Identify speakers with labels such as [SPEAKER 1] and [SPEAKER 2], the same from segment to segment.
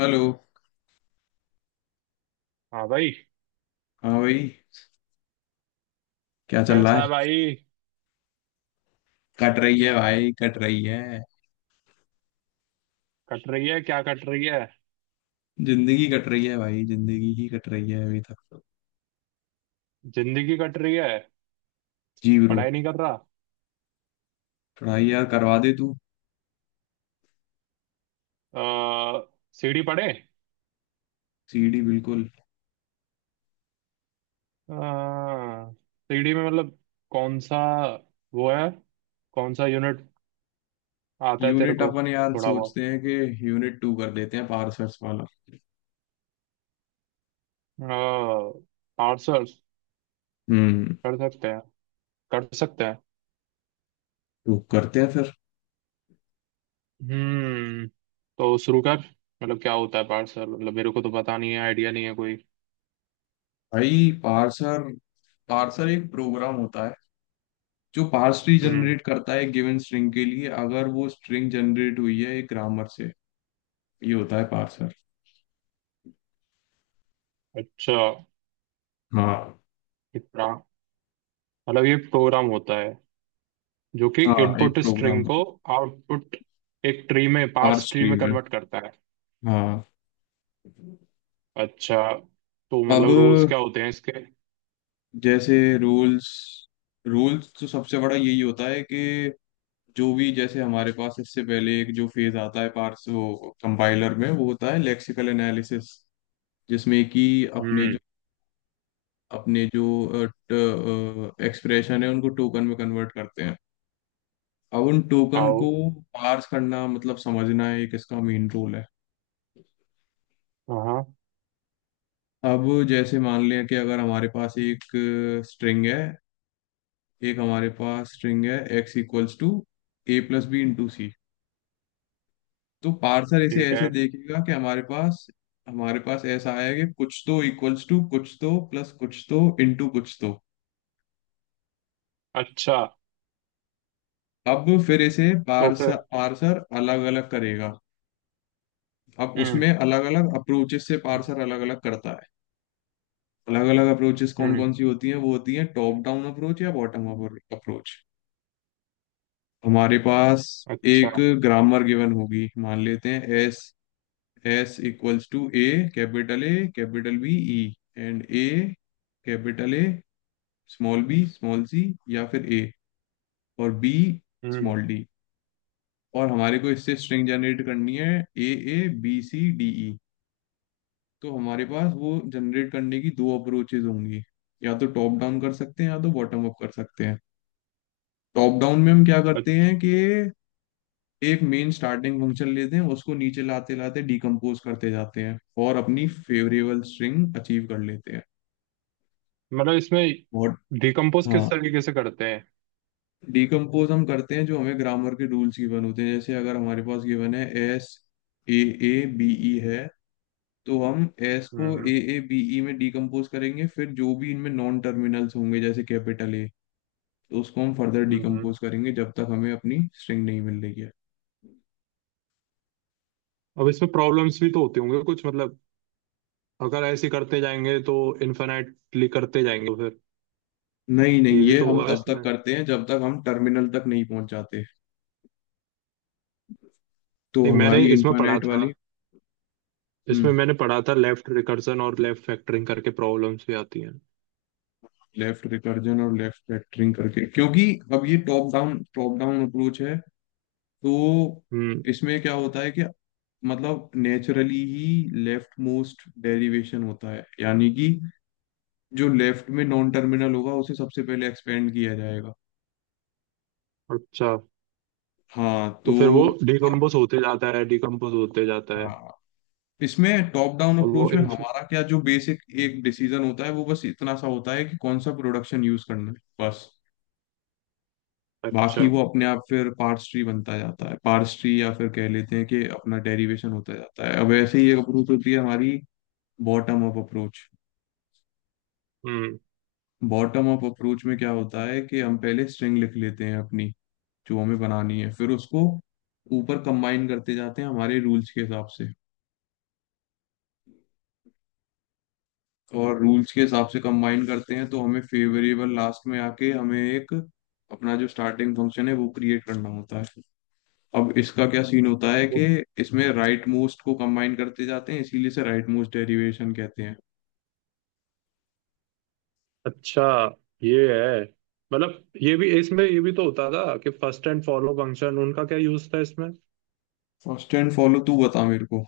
[SPEAKER 1] Hello.
[SPEAKER 2] हाँ भाई।
[SPEAKER 1] हाँ भाई, क्या चल रहा
[SPEAKER 2] कैसा
[SPEAKER 1] है?
[SPEAKER 2] है भाई।
[SPEAKER 1] कट रही है भाई, कट रही है।
[SPEAKER 2] कट रही है क्या कट रही है।
[SPEAKER 1] जिंदगी कट रही है भाई, जिंदगी ही कट रही है अभी तक तो।
[SPEAKER 2] जिंदगी कट रही है।
[SPEAKER 1] जी ब्रो।
[SPEAKER 2] पढ़ाई नहीं कर रहा।
[SPEAKER 1] पढ़ाई यार करवा दे तू।
[SPEAKER 2] आ, सीढ़ी पढ़े।
[SPEAKER 1] सीडी बिल्कुल।
[SPEAKER 2] आ, सीढ़ी में मतलब कौन सा वो है, कौन सा यूनिट आता है तेरे
[SPEAKER 1] यूनिट
[SPEAKER 2] को?
[SPEAKER 1] अपन यार
[SPEAKER 2] थोड़ा बहुत।
[SPEAKER 1] सोचते हैं कि यूनिट टू कर देते हैं, पार्सर्स वाला।
[SPEAKER 2] आर्ट्स
[SPEAKER 1] हम्म।
[SPEAKER 2] कर सकते हैं कर सकते हैं।
[SPEAKER 1] तो करते हैं फिर।
[SPEAKER 2] हम्म। तो शुरू कर। मतलब क्या होता है पार्सल, मतलब मेरे को तो पता नहीं है, आइडिया नहीं है कोई।
[SPEAKER 1] भाई पार्सर, पार्सर एक प्रोग्राम होता है जो पार्स ट्री
[SPEAKER 2] हम्म।
[SPEAKER 1] जनरेट करता है गिवन स्ट्रिंग के लिए, अगर वो स्ट्रिंग जनरेट हुई है एक ग्रामर से। ये होता है पार्सर।
[SPEAKER 2] अच्छा।
[SPEAKER 1] हाँ।
[SPEAKER 2] इतना मतलब ये प्रोग्राम होता है, जो कि
[SPEAKER 1] हाँ, एक
[SPEAKER 2] इनपुट स्ट्रिंग
[SPEAKER 1] प्रोग्राम।
[SPEAKER 2] को आउटपुट, एक ट्री में
[SPEAKER 1] आर
[SPEAKER 2] पार्स ट्री में
[SPEAKER 1] स्ट्रीम है।
[SPEAKER 2] कन्वर्ट करता है।
[SPEAKER 1] हाँ।
[SPEAKER 2] अच्छा। तो
[SPEAKER 1] अब
[SPEAKER 2] मतलब रूल्स क्या होते हैं इसके?
[SPEAKER 1] जैसे रूल्स, रूल्स तो सबसे बड़ा यही होता है कि जो भी जैसे हमारे पास इससे पहले एक जो फेज आता है पार्स, वो कंपाइलर में वो होता है लेक्सिकल एनालिसिस, जिसमें कि अपने जो
[SPEAKER 2] हम्म।
[SPEAKER 1] अपने जो एक्सप्रेशन है उनको टोकन में कन्वर्ट करते हैं। अब उन टोकन
[SPEAKER 2] आओ।
[SPEAKER 1] को पार्स करना मतलब समझना है, एक इसका मेन रोल है।
[SPEAKER 2] हाँ।
[SPEAKER 1] अब जैसे मान लें कि अगर हमारे पास एक स्ट्रिंग है, एक हमारे पास स्ट्रिंग है, X equals to A plus B into C. तो पार्सर इसे
[SPEAKER 2] ठीक
[SPEAKER 1] ऐसे
[SPEAKER 2] है।
[SPEAKER 1] देखेगा कि हमारे पास ऐसा आया कि कुछ तो इक्वल्स टू, कुछ तो प्लस, कुछ तो इंटू, कुछ तो।
[SPEAKER 2] अच्छा।
[SPEAKER 1] अब फिर इसे
[SPEAKER 2] तो फिर।
[SPEAKER 1] पार्सर, पार्सर अलग अलग करेगा। अब
[SPEAKER 2] हम्म।
[SPEAKER 1] उसमें अलग अलग अप्रोचेस से पार्सर अलग अलग करता है। अलग अलग अप्रोचेस कौन
[SPEAKER 2] हम्म।
[SPEAKER 1] कौन सी होती हैं, वो होती हैं टॉप डाउन अप्रोच या बॉटम अप अप्रोच। हमारे पास
[SPEAKER 2] अच्छा।
[SPEAKER 1] एक ग्रामर गिवन होगी, मान लेते हैं S. S equals to A, capital B, E and A, capital A, small b, small c, या फिर A और B,
[SPEAKER 2] हम्म।
[SPEAKER 1] small d। और हमारे को इससे स्ट्रिंग जनरेट करनी है A A B C D E। तो हमारे पास वो जनरेट करने की दो अप्रोचेज होंगी, या तो टॉप डाउन कर सकते हैं या तो बॉटम अप कर सकते हैं। टॉप डाउन में हम क्या करते
[SPEAKER 2] अच्छा।
[SPEAKER 1] हैं कि एक मेन स्टार्टिंग फंक्शन लेते हैं, उसको नीचे लाते लाते डिकम्पोज करते जाते हैं और अपनी फेवरेबल स्ट्रिंग अचीव कर लेते हैं।
[SPEAKER 2] मतलब इसमें
[SPEAKER 1] मॉड।
[SPEAKER 2] डिकम्पोज किस
[SPEAKER 1] हाँ,
[SPEAKER 2] तरीके से करते हैं?
[SPEAKER 1] डिकम्पोज हम करते हैं जो हमें ग्रामर के रूल्स गिवन होते हैं, जैसे अगर हमारे पास गिवन है S, A A B E है, तो हम एस को
[SPEAKER 2] hmm.
[SPEAKER 1] A A B E में डिकम्पोज करेंगे, फिर जो भी इनमें नॉन टर्मिनल्स होंगे जैसे कैपिटल ए, तो उसको हम फर्दर
[SPEAKER 2] हम्म।
[SPEAKER 1] डिकम्पोज करेंगे जब तक हमें अपनी स्ट्रिंग नहीं मिल रही है।
[SPEAKER 2] अब इसमें प्रॉब्लम्स भी तो होती होंगे कुछ, मतलब अगर ऐसे करते जाएंगे तो इन्फिनाइटली करते जाएंगे तो फिर
[SPEAKER 1] नहीं नहीं,
[SPEAKER 2] ये भी
[SPEAKER 1] ये
[SPEAKER 2] तो
[SPEAKER 1] हम
[SPEAKER 2] होगा
[SPEAKER 1] तब तक
[SPEAKER 2] इसमें।
[SPEAKER 1] करते हैं जब तक हम टर्मिनल तक नहीं पहुंच जाते। तो
[SPEAKER 2] नहीं, मैंने
[SPEAKER 1] हमारी
[SPEAKER 2] इसमें पढ़ा
[SPEAKER 1] इनफाइनाइट
[SPEAKER 2] था,
[SPEAKER 1] वाली।
[SPEAKER 2] इसमें
[SPEAKER 1] हम्म।
[SPEAKER 2] मैंने पढ़ा था लेफ्ट रिकर्सन और लेफ्ट फैक्टरिंग करके प्रॉब्लम्स भी आती हैं।
[SPEAKER 1] लेफ्ट रिकर्जन और लेफ्ट फैक्टरिंग करके, क्योंकि अब ये टॉप डाउन अप्रोच है, तो
[SPEAKER 2] हम्म।
[SPEAKER 1] इसमें क्या होता है कि मतलब नेचुरली ही लेफ्ट मोस्ट डेरिवेशन होता है यानी कि जो लेफ्ट में नॉन टर्मिनल होगा उसे सबसे पहले एक्सपेंड किया जाएगा।
[SPEAKER 2] अच्छा।
[SPEAKER 1] हाँ
[SPEAKER 2] तो
[SPEAKER 1] तो।
[SPEAKER 2] फिर वो डिकम्पोज होते जाता है डिकम्पोज होते जाता है।
[SPEAKER 1] हाँ, इसमें टॉप डाउन
[SPEAKER 2] और वो
[SPEAKER 1] अप्रोच में
[SPEAKER 2] inf-
[SPEAKER 1] हमारा क्या जो बेसिक एक डिसीजन होता है, वो बस इतना सा होता है कि कौन सा प्रोडक्शन यूज करना है, बस। बाकी
[SPEAKER 2] अच्छा।
[SPEAKER 1] वो अपने आप फिर पार्स ट्री बनता जाता है, पार्स ट्री, या फिर कह लेते हैं कि अपना डेरिवेशन होता जाता है। अब ऐसे ही एक अप्रोच होती है हमारी, bottom up approach.
[SPEAKER 2] Hmm.
[SPEAKER 1] Bottom up approach में क्या होता है कि हम पहले स्ट्रिंग लिख लेते हैं अपनी, जो हमें बनानी है, फिर उसको ऊपर कंबाइन करते जाते हैं हमारे रूल्स के हिसाब से। और रूल्स के हिसाब से कंबाइन करते हैं तो हमें फेवरेबल लास्ट में आके हमें एक अपना जो स्टार्टिंग फंक्शन है वो क्रिएट करना होता है। अब इसका क्या सीन होता है
[SPEAKER 2] वो।
[SPEAKER 1] कि इसमें राइट मोस्ट को कंबाइन करते जाते हैं, इसीलिए से राइट मोस्ट डेरिवेशन कहते हैं।
[SPEAKER 2] अच्छा। ये है, मतलब ये भी इसमें ये भी तो होता था कि फर्स्ट एंड फॉलो फंक्शन, उनका क्या यूज था इसमें?
[SPEAKER 1] फर्स्ट एंड फॉलो तू बता मेरे को।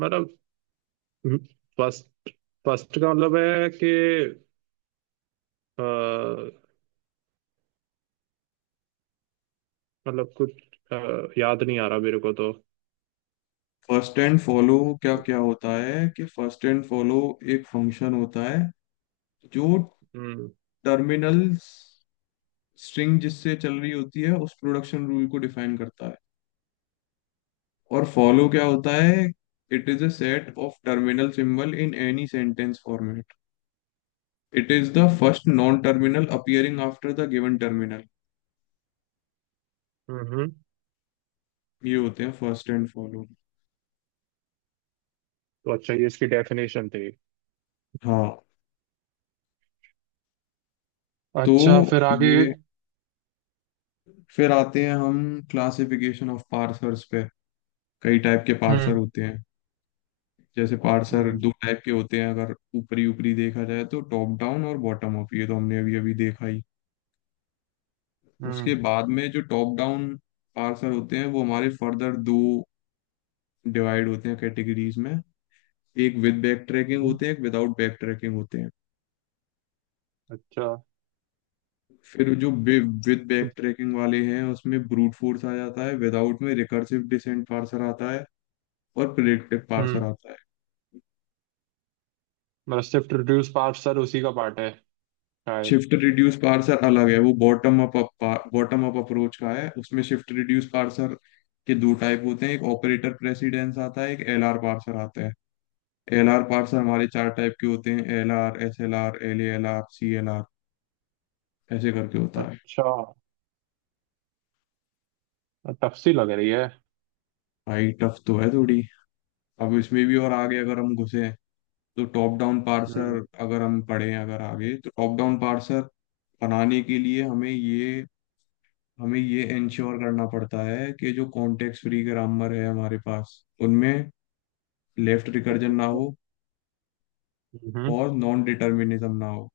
[SPEAKER 2] मतलब फर्स्ट फर्स्ट का मतलब है कि अ, मतलब कुछ। अ, याद नहीं आ रहा मेरे को तो।
[SPEAKER 1] फर्स्ट एंड फॉलो क्या क्या होता है कि फर्स्ट एंड फॉलो एक फंक्शन होता है जो
[SPEAKER 2] हम्म।
[SPEAKER 1] टर्मिनल स्ट्रिंग जिससे चल रही होती है उस प्रोडक्शन रूल को डिफाइन करता है। और फॉलो क्या होता है? It is a set of terminal symbol in any sentence format. It is the first non terminal appearing after the given terminal.
[SPEAKER 2] Hmm. Hmm.
[SPEAKER 1] ये होते हैं फर्स्ट एंड फॉलो।
[SPEAKER 2] तो अच्छा ये इसकी डेफिनेशन थी।
[SPEAKER 1] हाँ तो
[SPEAKER 2] अच्छा फिर आगे।
[SPEAKER 1] ये फिर आते हैं हम क्लासिफिकेशन ऑफ पार्सर्स पे। कई टाइप के पार्सर
[SPEAKER 2] हम्म।
[SPEAKER 1] होते हैं, जैसे पार्सर
[SPEAKER 2] हम्म।
[SPEAKER 1] दो टाइप के होते हैं अगर ऊपरी ऊपरी देखा जाए तो, टॉप डाउन और बॉटम अप, ये तो हमने अभी अभी देखा ही। उसके
[SPEAKER 2] हम्म।
[SPEAKER 1] बाद में जो टॉप डाउन पार्सर होते हैं वो हमारे फर्दर दो डिवाइड होते हैं कैटेगरीज में, एक विद बैक ट्रैकिंग
[SPEAKER 2] हम्म।
[SPEAKER 1] होते हैं, एक विदाउट बैक ट्रैकिंग होते हैं।
[SPEAKER 2] अच्छा।
[SPEAKER 1] फिर जो विद
[SPEAKER 2] तो।
[SPEAKER 1] बैक ट्रैकिंग वाले हैं उसमें ब्रूट फोर्स आ जाता है, विदाउट में रिकर्सिव डिसेंट पार्सर आता है और प्रिडिक्टिव पार्सर
[SPEAKER 2] हम्म।
[SPEAKER 1] आता है।
[SPEAKER 2] रेसिप्ट रिड्यूस पार्ट सर उसी का पार्ट है शायद।
[SPEAKER 1] शिफ्ट रिड्यूस पार्सर अलग है, वो bottom up, bottom up approach का है। उसमें शिफ्ट रिड्यूस पार्सर के दो टाइप होते हैं, एक ऑपरेटर प्रेसिडेंस आता है, एक एलआर पार्सर आता है। एलआर पार्सर हमारे चार टाइप के होते हैं, एलआर एसएलआर एलएलआर सीएलआर, ऐसे करके होता है।
[SPEAKER 2] अच्छा। टफ सी लग रही है।
[SPEAKER 1] भाई टफ तो है थोड़ी। अब इसमें भी और आगे अगर हम घुसे, तो टॉप डाउन
[SPEAKER 2] हम्म।
[SPEAKER 1] पार्सर अगर हम पढ़ें अगर आगे, तो टॉप डाउन पार्सर बनाने के लिए हमें ये इंश्योर करना पड़ता है कि जो कॉन्टेक्स्ट फ्री ग्रामर है हमारे पास, उनमें लेफ्ट रिकर्जन ना हो
[SPEAKER 2] हम्म।
[SPEAKER 1] और नॉन डिटर्मिनिज्म ना हो।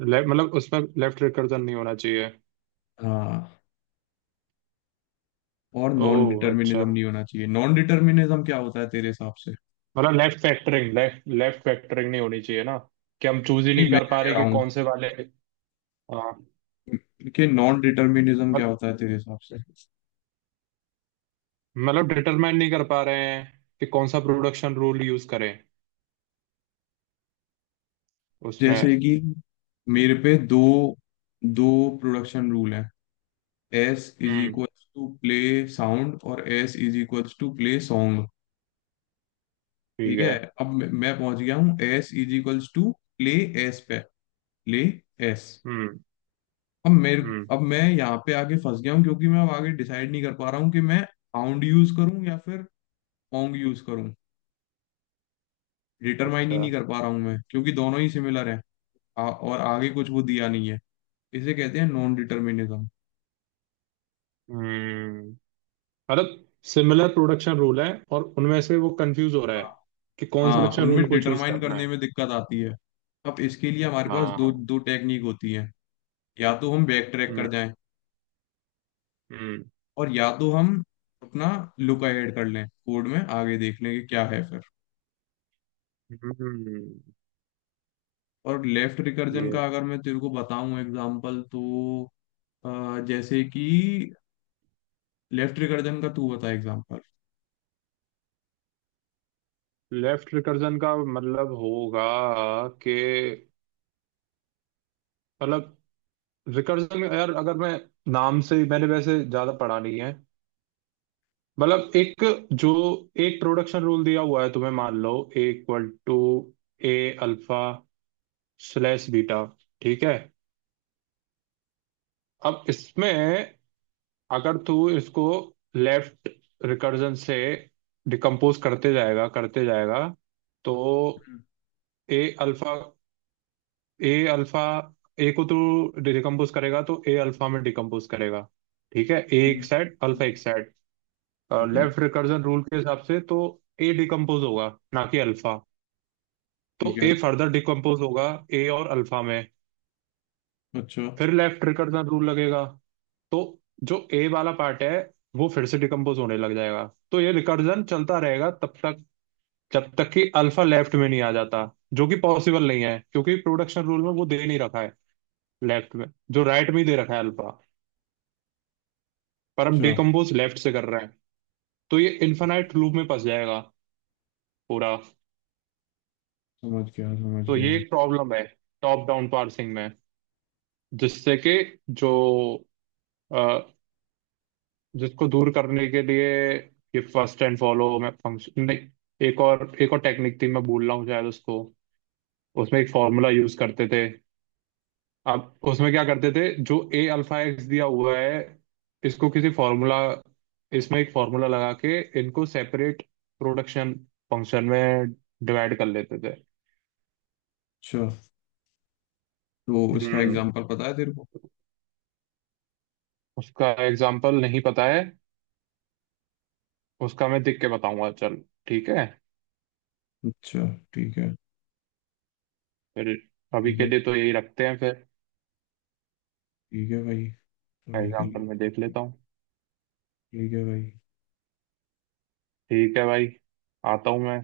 [SPEAKER 2] मतलब उसमें लेफ्ट रिकर्जन नहीं होना चाहिए।
[SPEAKER 1] हाँ, और नॉन
[SPEAKER 2] ओह अच्छा।
[SPEAKER 1] डिटर्मिनिज्म नहीं होना चाहिए। नॉन डिटर्मिनिज्म क्या होता है तेरे हिसाब से?
[SPEAKER 2] मतलब left factoring left left factoring नहीं होनी चाहिए ना, कि हम चूज ही
[SPEAKER 1] नहीं,
[SPEAKER 2] नहीं
[SPEAKER 1] मैं
[SPEAKER 2] कर
[SPEAKER 1] क्या
[SPEAKER 2] पा
[SPEAKER 1] कह
[SPEAKER 2] रहे
[SPEAKER 1] रहा
[SPEAKER 2] कि
[SPEAKER 1] हूँ
[SPEAKER 2] कौन से वाले। हाँ।
[SPEAKER 1] कि नॉन डिटर्मिनिज्म क्या
[SPEAKER 2] मत-
[SPEAKER 1] होता है तेरे हिसाब से?
[SPEAKER 2] मतलब डिटरमाइन नहीं कर पा रहे हैं कि कौन सा प्रोडक्शन रूल यूज करें उसमें।
[SPEAKER 1] जैसे कि मेरे पे दो दो प्रोडक्शन रूल है, S is
[SPEAKER 2] hmm.
[SPEAKER 1] Equals to play sound और S is equals to play song.
[SPEAKER 2] ठीक
[SPEAKER 1] ठीक है।
[SPEAKER 2] है।
[SPEAKER 1] अब मैं पहुंच गया हूँ एस इज इक्वल्स टू ले, एस पे ले एस।
[SPEAKER 2] हम्म।
[SPEAKER 1] अब मेरे,
[SPEAKER 2] हम्म।
[SPEAKER 1] अब मैं यहाँ पे आगे फंस गया हूँ क्योंकि मैं अब आगे डिसाइड नहीं कर पा रहा हूँ कि मैं पाउंड यूज करूँ या फिर पोंग यूज करूँ। डिटरमाइन ही
[SPEAKER 2] अच्छा।
[SPEAKER 1] नहीं कर पा रहा हूँ मैं, क्योंकि दोनों ही सिमिलर हैं। और आगे कुछ वो दिया नहीं है। इसे कहते हैं नॉन डिटर्मिनिज्म।
[SPEAKER 2] हम्म। मतलब सिमिलर प्रोडक्शन रूल है और उनमें से वो कंफ्यूज हो रहा है कि कौन सा
[SPEAKER 1] हाँ,
[SPEAKER 2] प्रोडक्शन रूल
[SPEAKER 1] उनमें
[SPEAKER 2] को चूज
[SPEAKER 1] डिटरमाइन
[SPEAKER 2] करना
[SPEAKER 1] करने
[SPEAKER 2] है।
[SPEAKER 1] में दिक्कत आती है। अब इसके लिए हमारे पास दो
[SPEAKER 2] हाँ।
[SPEAKER 1] दो टेक्निक होती है, या तो हम बैक ट्रैक कर
[SPEAKER 2] हम्म।
[SPEAKER 1] जाएं,
[SPEAKER 2] हम्म।
[SPEAKER 1] और या तो हम अपना लुक ऐड कर लें कोड में, आगे देख लें कि क्या है फिर।
[SPEAKER 2] हम्म।
[SPEAKER 1] और लेफ्ट रिकर्जन का
[SPEAKER 2] ये।
[SPEAKER 1] अगर मैं तेरे को बताऊं एग्जांपल तो जैसे कि, लेफ्ट रिकर्जन का तू बता एग्जांपल।
[SPEAKER 2] लेफ्ट रिकर्जन का मतलब होगा कि, मतलब रिकर्जन यार, अगर मैं नाम से मैंने वैसे ज्यादा पढ़ा नहीं है। मतलब एक जो एक प्रोडक्शन रूल दिया हुआ है तुम्हें, मान लो A equal to A alpha slash beta. ठीक है। अब इसमें अगर तू इसको लेफ्ट रिकर्जन से डिकम्पोज करते जाएगा करते जाएगा, तो
[SPEAKER 1] हम्म,
[SPEAKER 2] A alpha, A alpha, A को तू डिकम्पोज करेगा तो ए अल्फा में डिकम्पोज करेगा। ठीक है। ए एक
[SPEAKER 1] हम्म,
[SPEAKER 2] साइड, अल्फा
[SPEAKER 1] हम्म।
[SPEAKER 2] एक साइड।
[SPEAKER 1] बिल्कुल
[SPEAKER 2] लेफ्ट रिकर्जन रूल के हिसाब से तो ए डिकम्पोज होगा, ना कि अल्फा। तो
[SPEAKER 1] ठीक है।
[SPEAKER 2] ए फर्दर डिकम्पोज होगा ए और अल्फा में।
[SPEAKER 1] अच्छा।
[SPEAKER 2] फिर लेफ्ट रिकर्जन रूल लगेगा तो जो ए वाला पार्ट है वो फिर से डिकम्पोज होने लग जाएगा। तो ये रिकर्जन चलता रहेगा तब तक जब तक कि अल्फा लेफ्ट में नहीं आ जाता, जो कि पॉसिबल नहीं है क्योंकि प्रोडक्शन रूल में वो दे नहीं रखा है लेफ्ट में, जो राइट में ही दे रखा है अल्फा, पर हम
[SPEAKER 1] अच्छा,
[SPEAKER 2] डिकम्पोज लेफ्ट से कर रहे हैं। तो ये इन्फिनाइट लूप में फंस जाएगा पूरा।
[SPEAKER 1] समझ गया समझ
[SPEAKER 2] तो ये
[SPEAKER 1] गया।
[SPEAKER 2] एक प्रॉब्लम है टॉप डाउन पार्सिंग में, जिससे कि, जो जिसको दूर करने के लिए, ये फर्स्ट एंड फॉलो में फंक्शन नहीं, एक और टेक्निक थी मैं भूल रहा हूँ शायद उसको। उसमें एक फॉर्मूला यूज करते थे। अब उसमें क्या करते थे, जो ए अल्फा एक्स दिया हुआ है, इसको किसी फॉर्मूला, इसमें एक फॉर्मूला लगा के इनको सेपरेट प्रोडक्शन फंक्शन में डिवाइड कर लेते थे।
[SPEAKER 1] अच्छा, तो इसका
[SPEAKER 2] हम्म।
[SPEAKER 1] एग्जांपल पता है तेरे को?
[SPEAKER 2] उसका एग्जाम्पल नहीं पता है। उसका मैं देख के बताऊंगा चल। ठीक है
[SPEAKER 1] अच्छा, ठीक है।
[SPEAKER 2] फिर। अभी
[SPEAKER 1] ठीक
[SPEAKER 2] के
[SPEAKER 1] है।
[SPEAKER 2] लिए तो यही रखते हैं फिर।
[SPEAKER 1] ठीक है भाई, अभी के
[SPEAKER 2] एग्जाम्पल में
[SPEAKER 1] लिए।
[SPEAKER 2] देख लेता हूँ।
[SPEAKER 1] ठीक है भाई,
[SPEAKER 2] ठीक है भाई। आता हूँ मैं,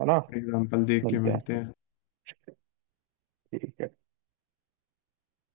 [SPEAKER 2] है ना।
[SPEAKER 1] एग्जांपल देख के
[SPEAKER 2] मिलते
[SPEAKER 1] मिलते
[SPEAKER 2] हैं।
[SPEAKER 1] हैं।
[SPEAKER 2] ठीक है।